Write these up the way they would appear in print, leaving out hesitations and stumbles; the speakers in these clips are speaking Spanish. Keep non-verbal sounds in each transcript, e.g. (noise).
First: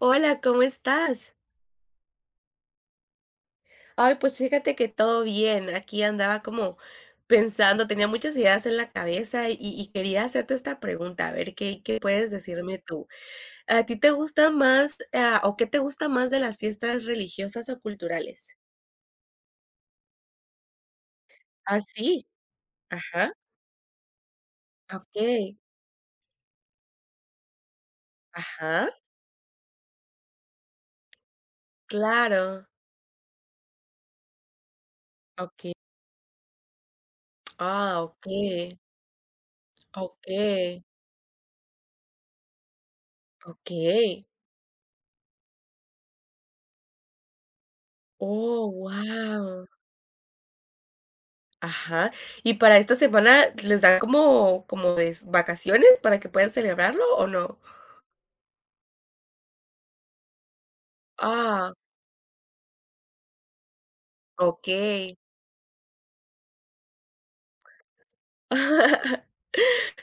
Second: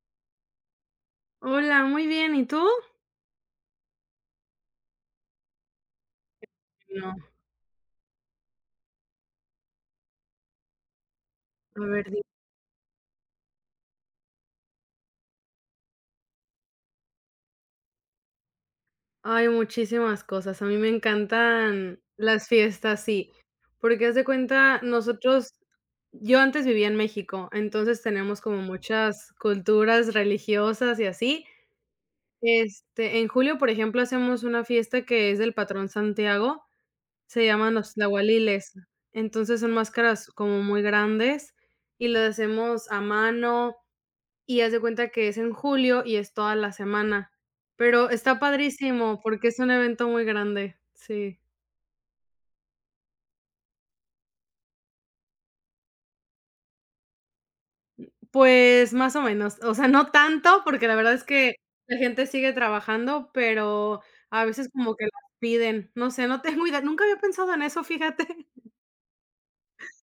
Hola, ¿cómo estás? Hola, muy bien, ¿y tú? Ay, pues fíjate que todo bien. Aquí andaba como No, pensando, tenía muchas ideas en la cabeza y quería hacerte esta pregunta, a ver a qué ver, di. puedes decirme tú. ¿A ti te gusta más, o qué te gusta más de las fiestas religiosas o culturales? Ay, muchísimas cosas. A mí me Ah, encantan sí. las fiestas, sí, Ajá. porque haz de cuenta, Ok. nosotros yo antes vivía en México, entonces tenemos como Ajá. muchas culturas religiosas y así. Claro. Este, en julio, por ejemplo, hacemos una fiesta que es del Ok. patrón Santiago, se llaman los Ah, tlahualiles. ok. Entonces son máscaras Ok. como muy grandes y las hacemos a Ok. mano. Y haz de cuenta que es en julio y es toda la semana, pero está Oh, padrísimo porque es wow. un evento muy grande, sí. Ajá. ¿Y para esta semana les dan como de vacaciones para que puedan celebrarlo o no? Pues más o menos, o sea, no tanto, porque la verdad es que Ah, la gente sigue trabajando, pero a veces como que las okey. piden, no sé, no tengo idea, nunca había pensado en eso, fíjate. (laughs)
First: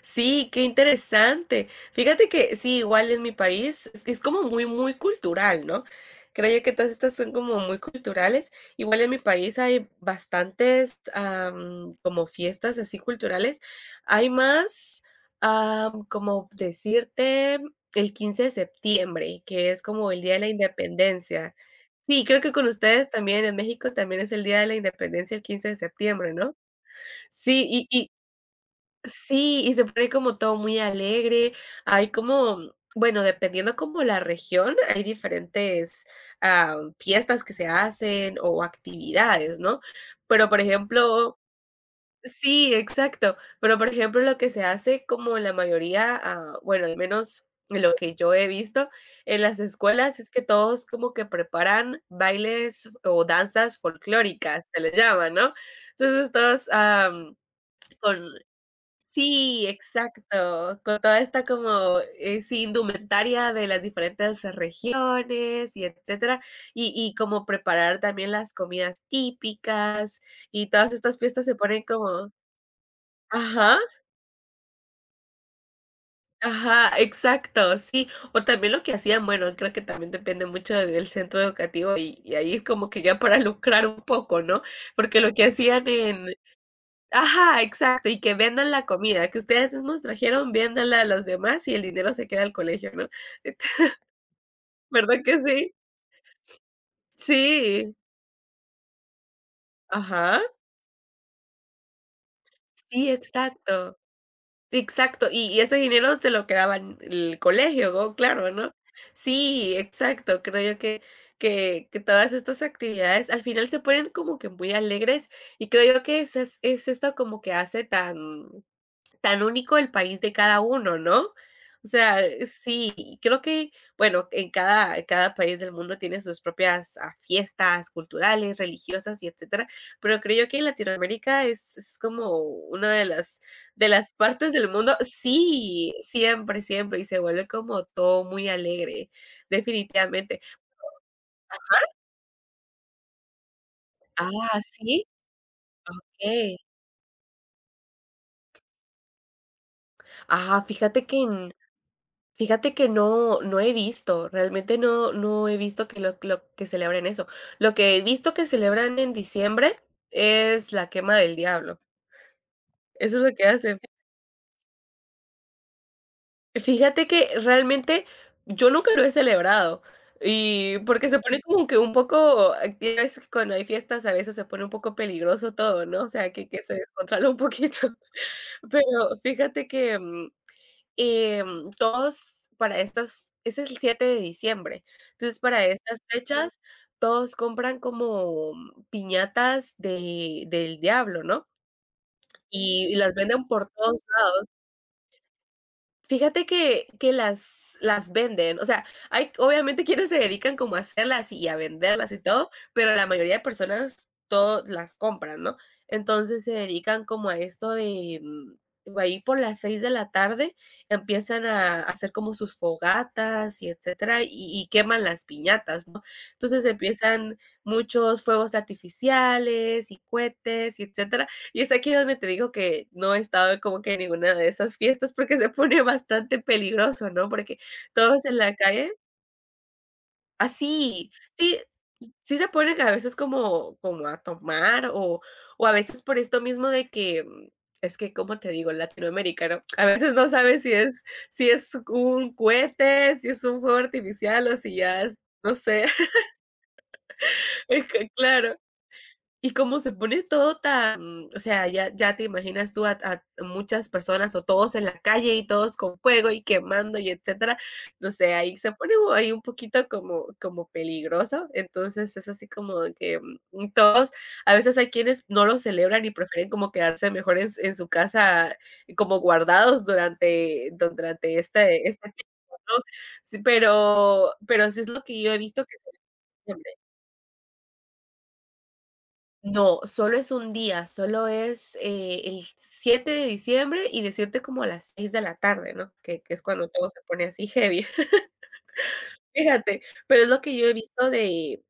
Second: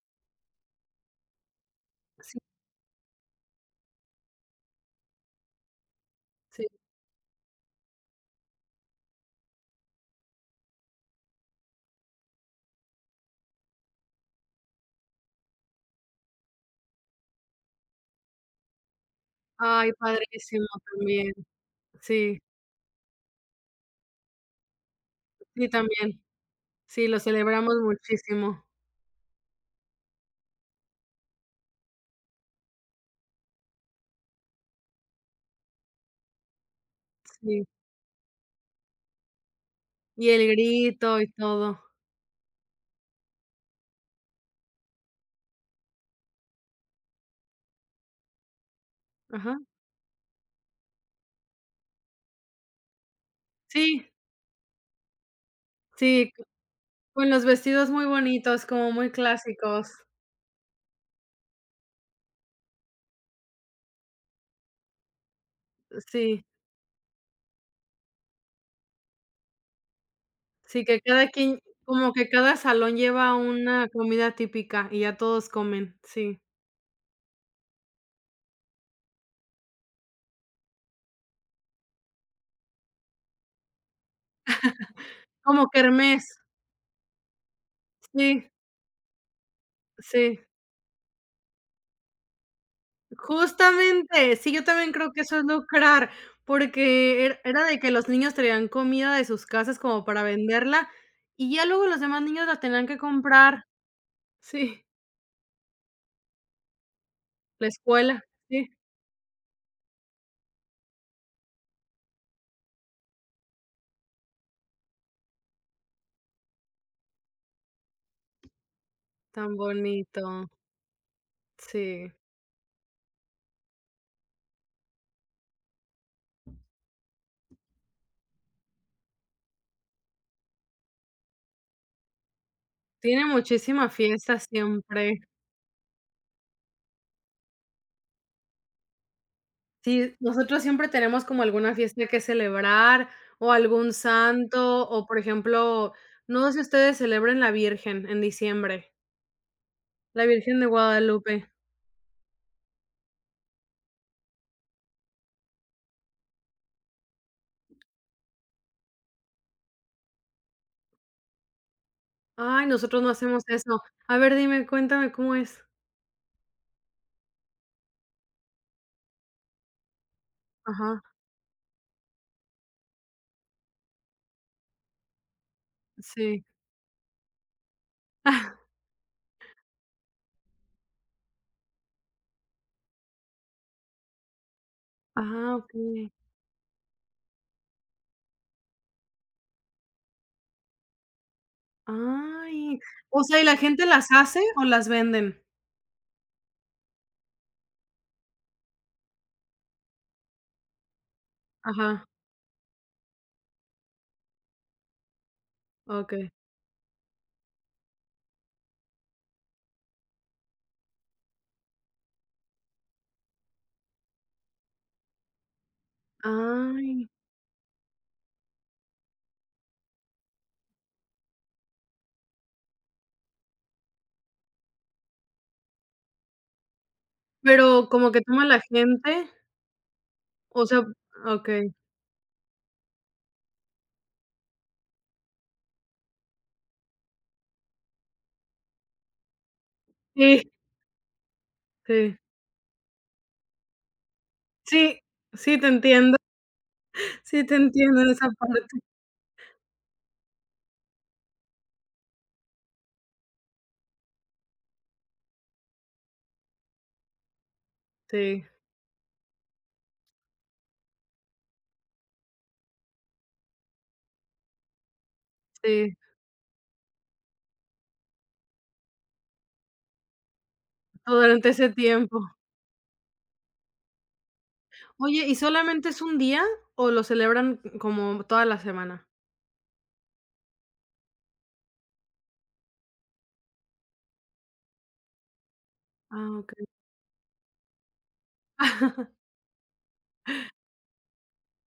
Sí, qué interesante. Fíjate Sí, que sí, igual en mi país es como muy, muy cultural, ¿no? Creo yo sí. que todas estas son como muy culturales. Igual en mi país hay bastantes como fiestas así culturales. Hay más, como decirte, el 15 de septiembre, que es Ay, como el Día de la padrísimo también. Independencia. Sí, Sí, creo que con ustedes también en México también es el Día de la Independencia el 15 sí, de también. septiembre, ¿no? Sí, lo celebramos Sí, y, muchísimo. Sí, y se pone como todo muy alegre. Hay como, bueno, dependiendo como la región, hay diferentes fiestas que Sí, se hacen o actividades, ¿no? y el Pero por grito y ejemplo, todo. sí, exacto. Pero por ejemplo, lo que se hace como la mayoría, bueno, al menos lo que yo he visto en Ajá. las escuelas es que todos como que preparan bailes o danzas Sí, folclóricas, se les llama, ¿no? sí. Entonces todos Con los vestidos muy con bonitos, como muy sí, clásicos. exacto, con toda esta como, sí, indumentaria de las diferentes regiones y etcétera, Sí, y como preparar también las comidas típicas, y sí, todas que estas cada fiestas se quien ponen como que como cada salón lleva ajá, una comida típica y ya todos comen, sí. ajá, exacto, sí, o también lo que hacían, bueno, creo que también depende mucho del centro educativo, y ahí es como que ya para lucrar un poco, ¿no? Porque lo que Como hacían kermés, en ajá, exacto, y que sí, vendan la comida, que ustedes mismos sí. trajeron, véndanla a los demás y el dinero se queda al colegio, ¿no? (laughs) Justamente, sí, yo también creo que ¿Verdad eso que es sí? lucrar, porque er era de que Sí, los niños traían comida de sus casas como para ajá. venderla, y ya luego los demás niños la tenían que Sí, comprar. exacto, Sí, exacto, y ese dinero se lo quedaban el la colegio, go escuela, claro, sí. ¿no? Sí, exacto, creo yo que todas estas actividades al final se ponen como que muy alegres y creo yo que es esto como que hace tan Tan único el país bonito, de cada uno, ¿no? O sí. sea, sí, creo que, bueno, en cada país del mundo tiene sus propias fiestas culturales, religiosas y etcétera, pero creo yo que Latinoamérica es como una de Tiene las, de muchísima las fiesta partes del mundo, siempre. sí, siempre, siempre, y se vuelve como todo muy alegre, Sí, definitivamente. nosotros siempre tenemos como alguna fiesta que celebrar, o algún Ah, santo, o sí, por ejemplo, no sé ¿qué? si ustedes celebren la Virgen en diciembre, la Virgen Ah, de fíjate Guadalupe. que Fíjate que no he visto, realmente no he visto que lo que celebren eso. Lo que he visto que celebran en diciembre es la quema del diablo. Ay, nosotros no Eso es lo hacemos que hacen. eso. A ver, dime, cuéntame cómo es. Fíjate que realmente yo nunca lo he celebrado, y Ajá, porque se pone como que un poco ya ves que cuando hay fiestas a veces se pone un poco peligroso todo, ¿no? O sea, sí. que se descontrola un poquito. (laughs) (laughs) Pero fíjate que, todos para estas ese es el 7 de diciembre. Entonces, Ah, para ok. estas fechas, todos compran como piñatas de del diablo, ¿no? Ay, Y las o sea, ¿y venden la por gente todos. las hace o las venden? Fíjate que las venden, o sea, hay obviamente (laughs) quienes se dedican como a hacerlas y a Ajá, venderlas y todo, pero la mayoría de personas todas las compran, ¿no? ok. Entonces, se dedican como a esto de, ahí por las 6 de la tarde empiezan a hacer como sus fogatas y etcétera, y queman las piñatas, ¿no? Entonces, Ay, empiezan muchos fuegos artificiales y cohetes y etcétera, y es aquí donde te digo que no he estado como que en ninguna de esas fiestas porque se pone bastante peligroso, ¿no? Porque pero, ¿como que todos en toma la la calle gente? O sea, así, ok. sí, sí, sí se ponen a veces como a tomar o a veces por esto mismo de que, es que, ¿como te digo? Latinoamericano, a veces no Sí, sabes si es sí. un cohete, si es un fuego artificial o si Sí, ya es, no sí, te sé, entiendo. Sí, te (laughs) es entiendo en que esa claro. parte. Y como se pone todo tan, o sea, ya te imaginas tú a muchas personas o todos en la calle y todos con fuego y quemando y etcétera, no sé, Sí, ahí se pone ahí un poquito como peligroso, entonces es así como que, todos a veces hay quienes no lo sí, celebran y prefieren como quedarse mejor en su casa como guardados durante durante ese este tiempo. tiempo, ¿no? Sí, pero sí es lo que Oye, yo ¿y he visto que solamente es un día o lo celebran como toda la semana? no, solo es un día, solo es, el 7 de diciembre y decirte como a las 6 de la tarde, ¿no? Que Ah, que es okey. cuando todo se pone así heavy. (laughs) Fíjate, pero es lo que yo he visto de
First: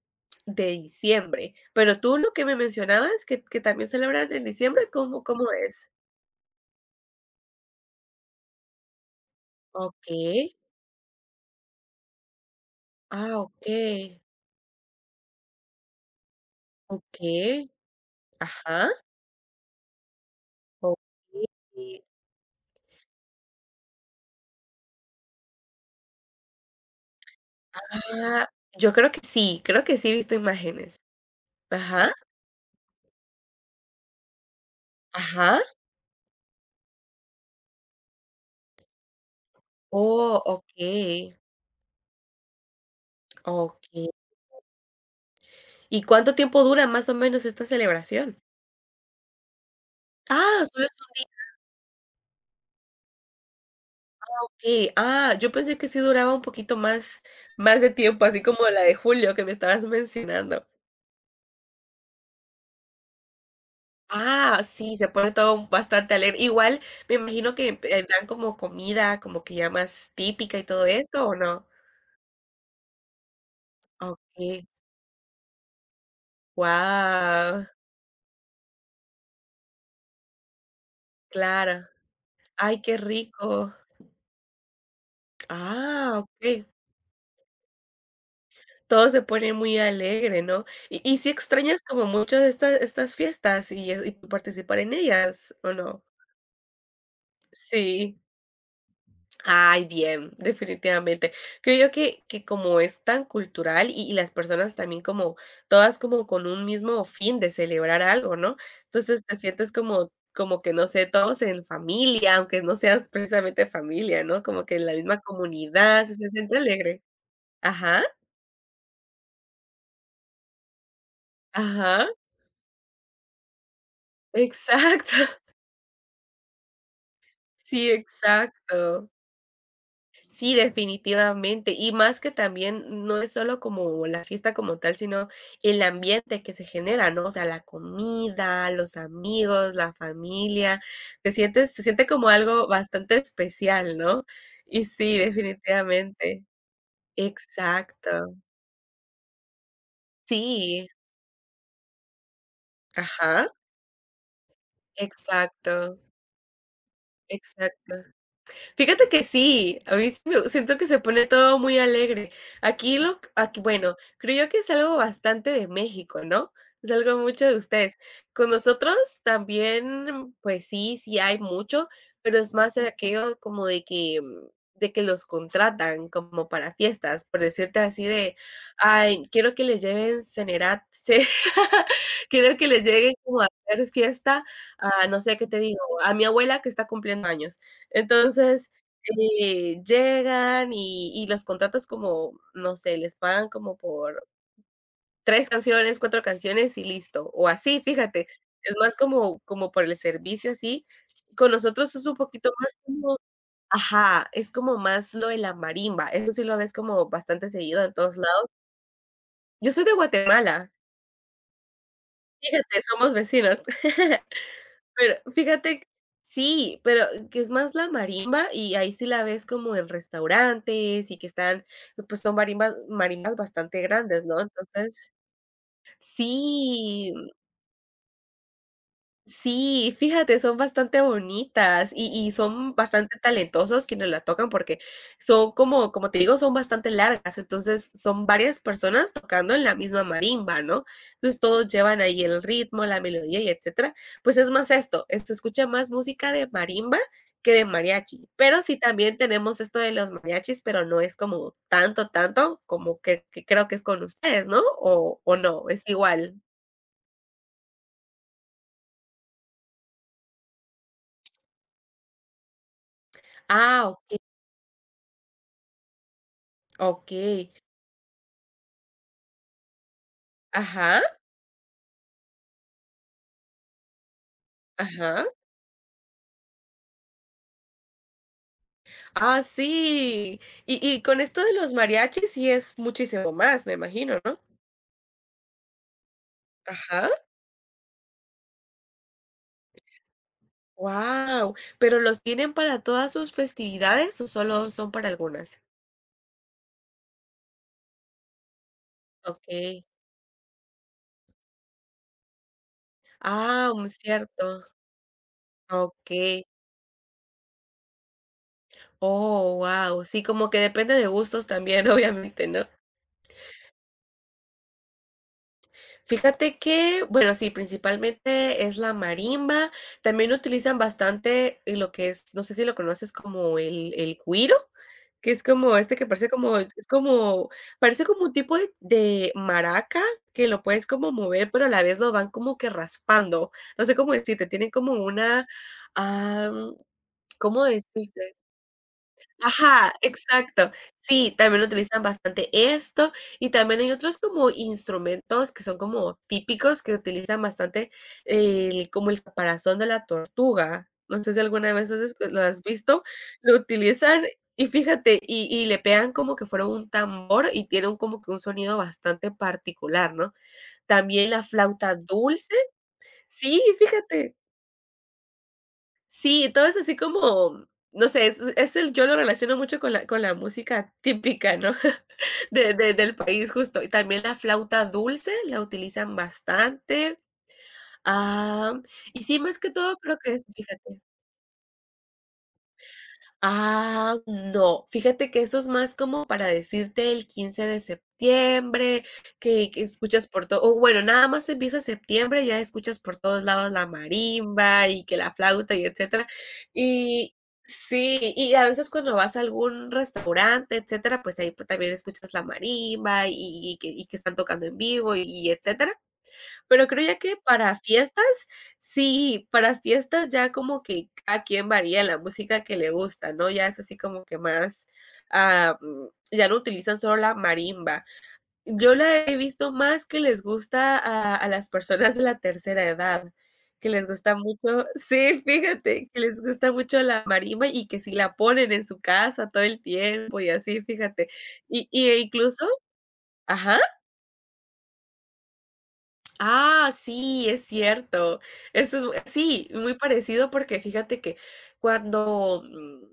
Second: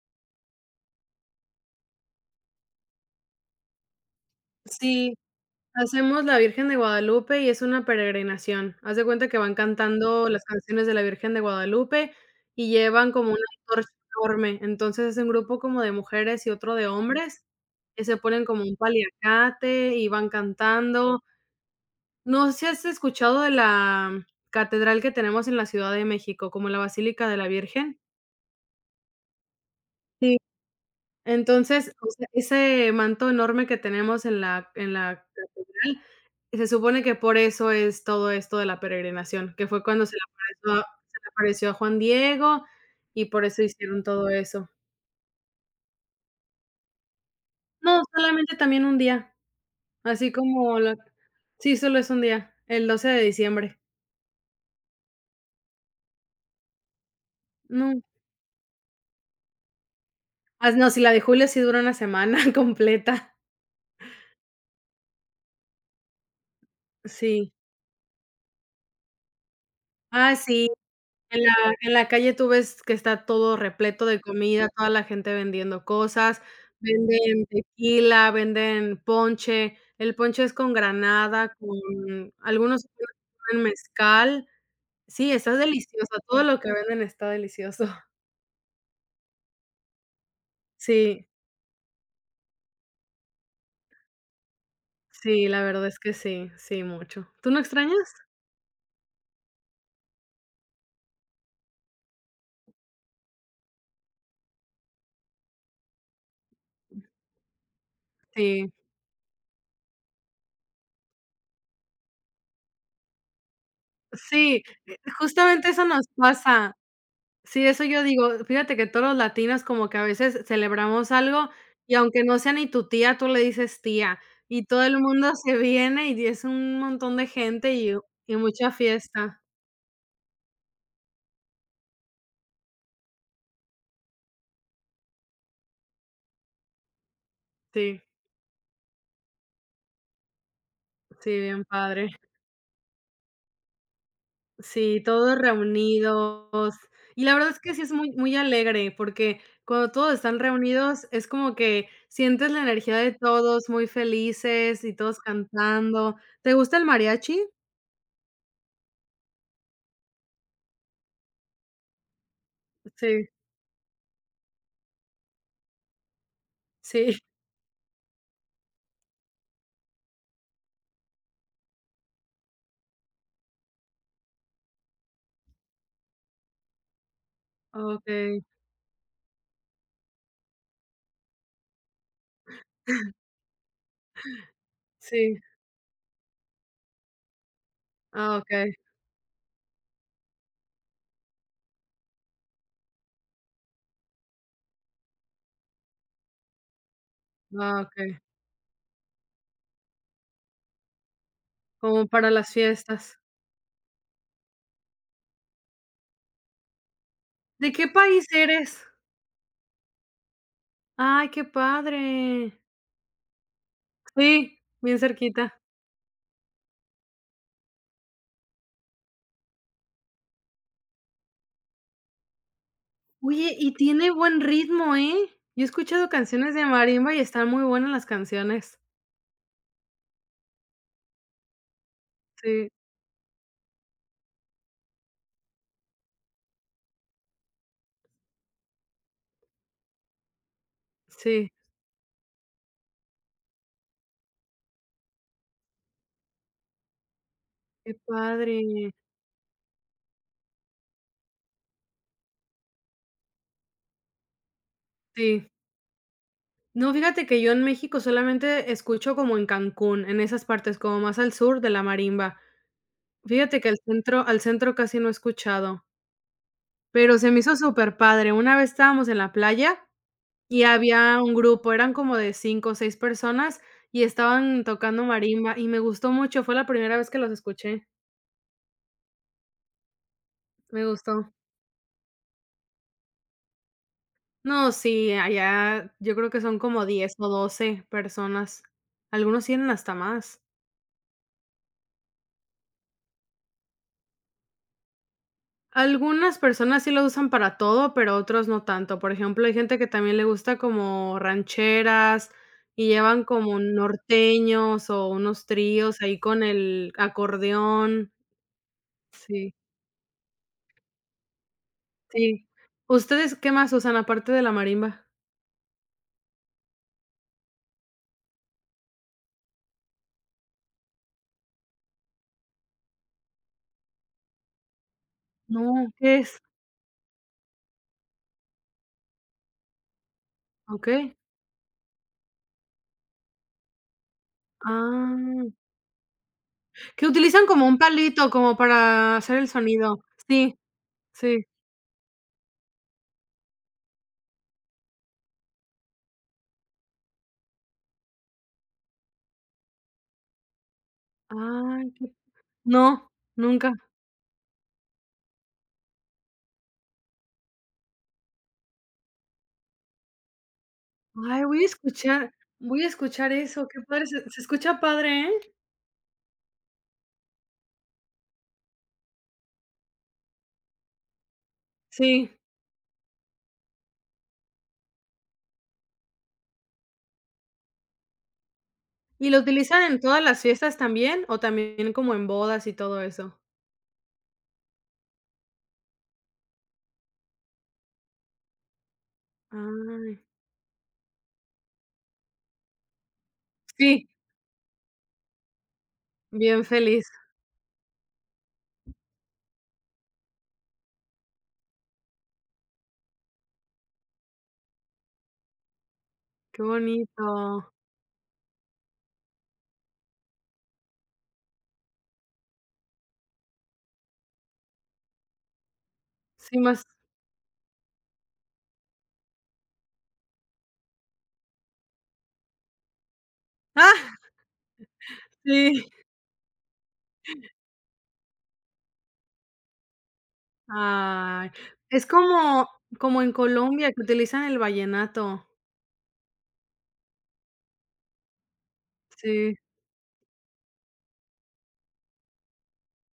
de diciembre. Pero tú lo que me mencionabas que también celebran en diciembre, Sí, ¿cómo es? hacemos la Virgen de Guadalupe y es una peregrinación. Haz de cuenta que van cantando las Okey. canciones de la Virgen de Guadalupe y llevan como Ah, una antorcha okey, enorme. Entonces, es un grupo como de mujeres y otro de hombres okey. que se ponen como un Ajá, paliacate y van cantando. okey. No sé si has escuchado de la catedral que tenemos en la Ciudad de México, como la Basílica de la Virgen. Ah, yo creo que sí he visto Sí. imágenes. Entonces, o Ajá, sea, ese manto enorme que tenemos en la ajá. catedral, se supone que por eso es todo esto de la peregrinación, que fue cuando Oh, apareció a- se le okey, apareció a Juan Diego, y por eso hicieron okey. todo eso. ¿Y cuánto tiempo dura más o menos esta No, celebración? solamente también un día, así Ah, como solo es la sí, solo es un día, el 12 de diciembre. okey. Ah, yo pensé que sí duraba un poquito más de No, tiempo, así como la de julio que me estabas mencionando. ah, no, si la de julio sí dura una semana (laughs) completa. Ah, sí, se pone todo bastante alegre. Igual me Sí. imagino que, dan como comida, como que ya más Ah, típica y sí, todo esto, ¿o en la no? en la calle tú ves que está todo repleto de Okey. comida, toda la gente vendiendo cosas, venden Wow. tequila, venden ponche, el ponche es con granada, Claro. con Ay, algunos qué con rico. mezcal. Sí, está delicioso, Ah, todo lo okey. que venden está delicioso. (laughs) Todo se pone muy alegre, ¿no? Y Sí, si extrañas como mucho de estas fiestas y y participar en sí, ellas, la ¿o verdad es no? que sí, sí, mucho. ¿Tú no extrañas? Sí. Ay, bien, definitivamente. Creo yo que como es tan cultural y las personas también como todas como con un mismo fin de celebrar algo, ¿no? Sí, Entonces, te sientes como que, no sé, todos en familia, aunque no seas precisamente familia, ¿no? sí, Como que en la misma justamente eso nos comunidad, se siente pasa. alegre. Sí, eso yo Ajá, digo, fíjate que todos los latinos como que a veces celebramos algo y ajá, aunque no sea ni tu tía, tú le dices tía, y todo el exacto. mundo (laughs) se viene y es un montón de gente Sí, y mucha exacto. fiesta. Sí, definitivamente. Y más que también no es solo como la fiesta como tal, sino el ambiente que se genera, ¿no? O sea, la Sí, comida, los amigos, la familia. Te sí, bien sientes, se siente padre. como algo bastante especial, ¿no? Y Sí, sí, todos definitivamente. reunidos. Y la verdad es que sí es muy Exacto. muy alegre, porque cuando todos están Sí. reunidos es como que sientes la energía de Ajá. todos muy felices y todos Exacto, cantando. ¿Te gusta el mariachi? exacto. Fíjate que sí, a mí sí me siento que se pone todo muy alegre. Aquí lo Sí, aquí, bueno, creo yo que es algo bastante de México, ¿no? Es sí. algo (laughs) mucho de ustedes. Con nosotros también, pues sí, sí hay mucho, pero es más aquello como de que de que los contratan como para fiestas, por decirte así de: Okey, "Ay, quiero que les lleven cenerat ce (laughs) quiero que les lleguen como a hacer fiesta", a no sé, sí. ¿qué te digo? A mi abuela que está cumpliendo años. Ah, Entonces, okey, llegan y los contratos como, no sé, les pagan como por 3 canciones, 4 canciones y listo, o ah, así, okey, fíjate, es más como por el servicio así. Con nosotros como es un para las poquito más fiestas. como ajá, es como más lo de la marimba, eso sí lo ves como bastante ¿De seguido qué en todos país lados. eres? Yo soy de Guatemala, Ay, qué padre. fíjate, somos vecinos. (laughs) Sí, bien Pero cerquita. fíjate sí, pero que es más la marimba y ahí sí la ves como en restaurantes y que están, pues, son marimbas marimbas Oye, y bastante tiene grandes, buen ¿no? ritmo, ¿eh? Entonces Yo he escuchado canciones de sí, marimba y están muy buenas las canciones. sí, fíjate, son bastante bonitas y Sí, son bastante talentosos quienes la tocan porque son como te digo, son bastante largas, entonces son varias personas tocando en la misma marimba, ¿no? Entonces sí, todos llevan ahí el ritmo, la melodía y etcétera. Pues es más esto, se escucha más música de marimba que de qué mariachi, pero sí padre. también tenemos esto de los mariachis, pero no es como tanto, tanto como que creo que es con ustedes, ¿no? ¿O Sí. no? ¿Es igual? No, fíjate que yo en México solamente escucho como en Cancún, en esas partes, como más al sur de la marimba. Fíjate que al Ah, okey, centro al centro casi no he escuchado, pero se me okey. hizo superpadre. Una vez estábamos en la playa y Ajá. había un grupo, eran como de 5 o 6 personas y estaban tocando Ajá. marimba y me gustó mucho, fue la primera vez que los escuché, Ah, sí. Y me y con gustó. esto de los mariachis sí es muchísimo más, me imagino, ¿no? No, sí, allá yo creo que son como Ajá. 10 o 12 personas, algunos tienen hasta más. Wow. ¿Pero los tienen para todas sus festividades o solo son para algunas? Algunas personas sí lo usan para todo, pero otros no tanto. Por ejemplo, hay gente Okey. que también le gusta como rancheras y llevan como Ah, cierto. norteños o unos tríos ahí Okey. con el acordeón, sí. Oh, wow. Sí, como que depende de gustos también, (laughs) Sí. obviamente, ¿no? ¿Ustedes qué más usan aparte de la marimba? Fíjate que, bueno, sí, principalmente es la marimba. También utilizan bastante y lo que es, no sé si lo conoces como el güiro, que es como No. este que ¿Qué parece es? como es como parece como un tipo de maraca que lo puedes como Okey. mover, pero a la vez lo van como que raspando. No sé cómo decirte, tienen como Ah, una, am, que utilizan ¿cómo como un palito, decirte? como para hacer el Ajá, sonido. Sí, exacto. Sí, sí. también lo utilizan bastante esto, y también hay otros como instrumentos que son como típicos, que utilizan bastante el como el caparazón de la tortuga. No sé si alguna Ay, vez has qué escu lo has visto, no, lo nunca. utilizan y fíjate, y le pegan como que fuera un tambor y tienen como que un sonido bastante particular, ¿no? También la Ay, flauta dulce voy a escuchar sí, eso, qué padre, se fíjate. se escucha padre, ¿eh? Sí, todo es así como, no sé, es el yo lo relaciono mucho con la música típica, ¿no? (laughs) Sí. De del país, justo. Y también la flauta dulce la utilizan bastante. Ah, y ¿Y lo sí, más que utilizan todo en creo todas que las es fiestas fíjate. también, o también como en bodas y todo eso? Ah, no, fíjate que eso es más como para decirte el 15 de septiembre, que Ay. escuchas por todo o bueno, nada más empieza septiembre, ya escuchas por todos lados la Sí, marimba y que la flauta y etcétera. bien feliz. Y sí, y a veces cuando vas a algún restaurante, etcétera, pues ahí, pues, también escuchas la marimba y que están tocando en vivo y etcétera. Qué Pero creo ya que bonito. para fiestas, sí, para fiestas ya como que a quien varía la música que le gusta, ¿no? Ya es así como que más, ah, mm, ya no Sí, más utilizan solo la marimba. Yo la he visto más que les gusta a las personas de la tercera edad, que les ah, gusta mucho sí, sí. fíjate, que les gusta mucho la marimba y que si la ponen en su casa todo el tiempo y así, fíjate. Ay, Y es y, eh, incluso como como en ajá. Colombia que utilizan el vallenato. Ah, sí, es cierto. Eso es Sí. sí, muy parecido porque fíjate que cuando,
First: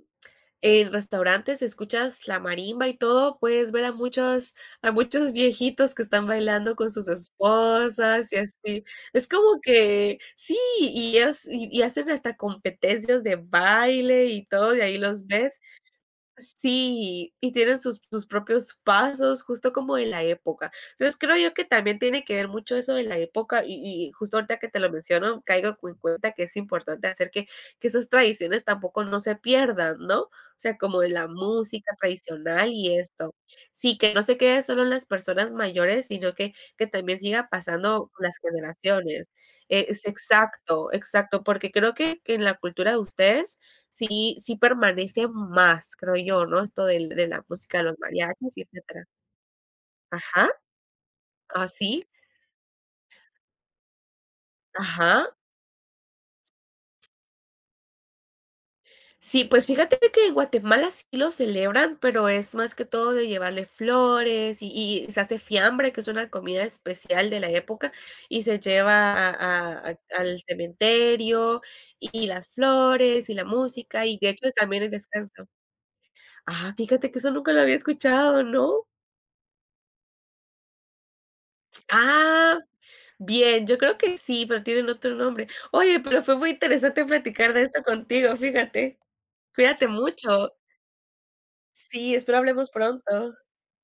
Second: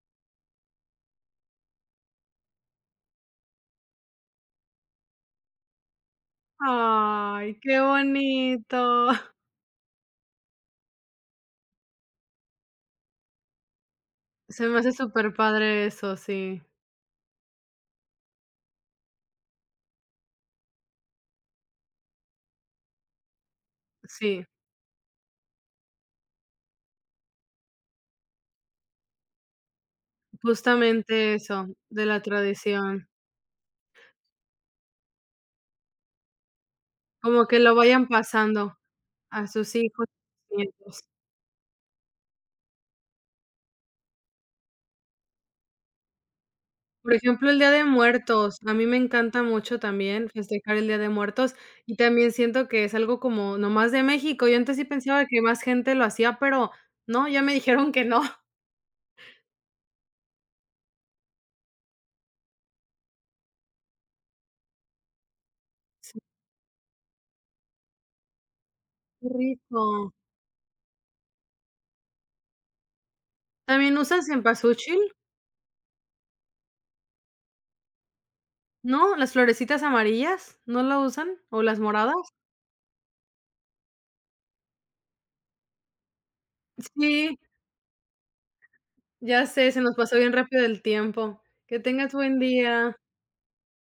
en restaurantes escuchas la marimba y todo, puedes ver a muchos viejitos que están bailando con sus Ay, qué esposas y así. bonito. Es como que sí, y es y hacen hasta competencias de baile y Se todo, me y hace ahí los súper ves, padre eso, sí. sí, y tienen sus propios pasos, justo como en la época. Entonces, creo yo que también tiene que ver mucho eso de la época, y justo Sí, ahorita que te lo menciono, caigo en cuenta que es importante hacer que esas tradiciones tampoco no se pierdan, ¿no? O sea, como de la justamente eso, música de la tradicional y tradición. esto. Sí, que no se quede solo en las personas mayores, sino que también Como siga que lo vayan pasando con las pasando generaciones. a sus Es hijos, y exacto, nietos. exacto, porque creo que en la cultura de ustedes sí, sí permanece más, creo yo, ¿no? Esto del Por de la ejemplo, el Día música de de los mariachis Muertos, y a mí me etcétera. encanta mucho también Ajá, festejar el Día de Muertos, y así, también siento que es algo como nomás de México. Yo antes sí pensaba ajá. que más gente lo hacía, pero no, ya me (laughs) dijeron que no. Sí, pues fíjate que en Guatemala sí lo celebran, pero es más que todo de llevarle flores y se hace fiambre, que es Sí, una comida especial de la época, y se lleva qué a rico. al cementerio, y las flores, y la ¿También música, y usan de hecho también el cempasúchil? descanso. Ah, fíjate que eso nunca lo había escuchado, ¿no? ¿No? ¿Las florecitas amarillas? ¿No la usan? ¿O las moradas? Ah. Bien, yo creo que sí, pero tienen otro nombre. Oye, pero fue muy interesante Sí, platicar de esto contigo, fíjate. ya sé, se Cuídate nos pasó bien mucho. rápido el tiempo. Que tengas Sí, buen espero hablemos día. pronto.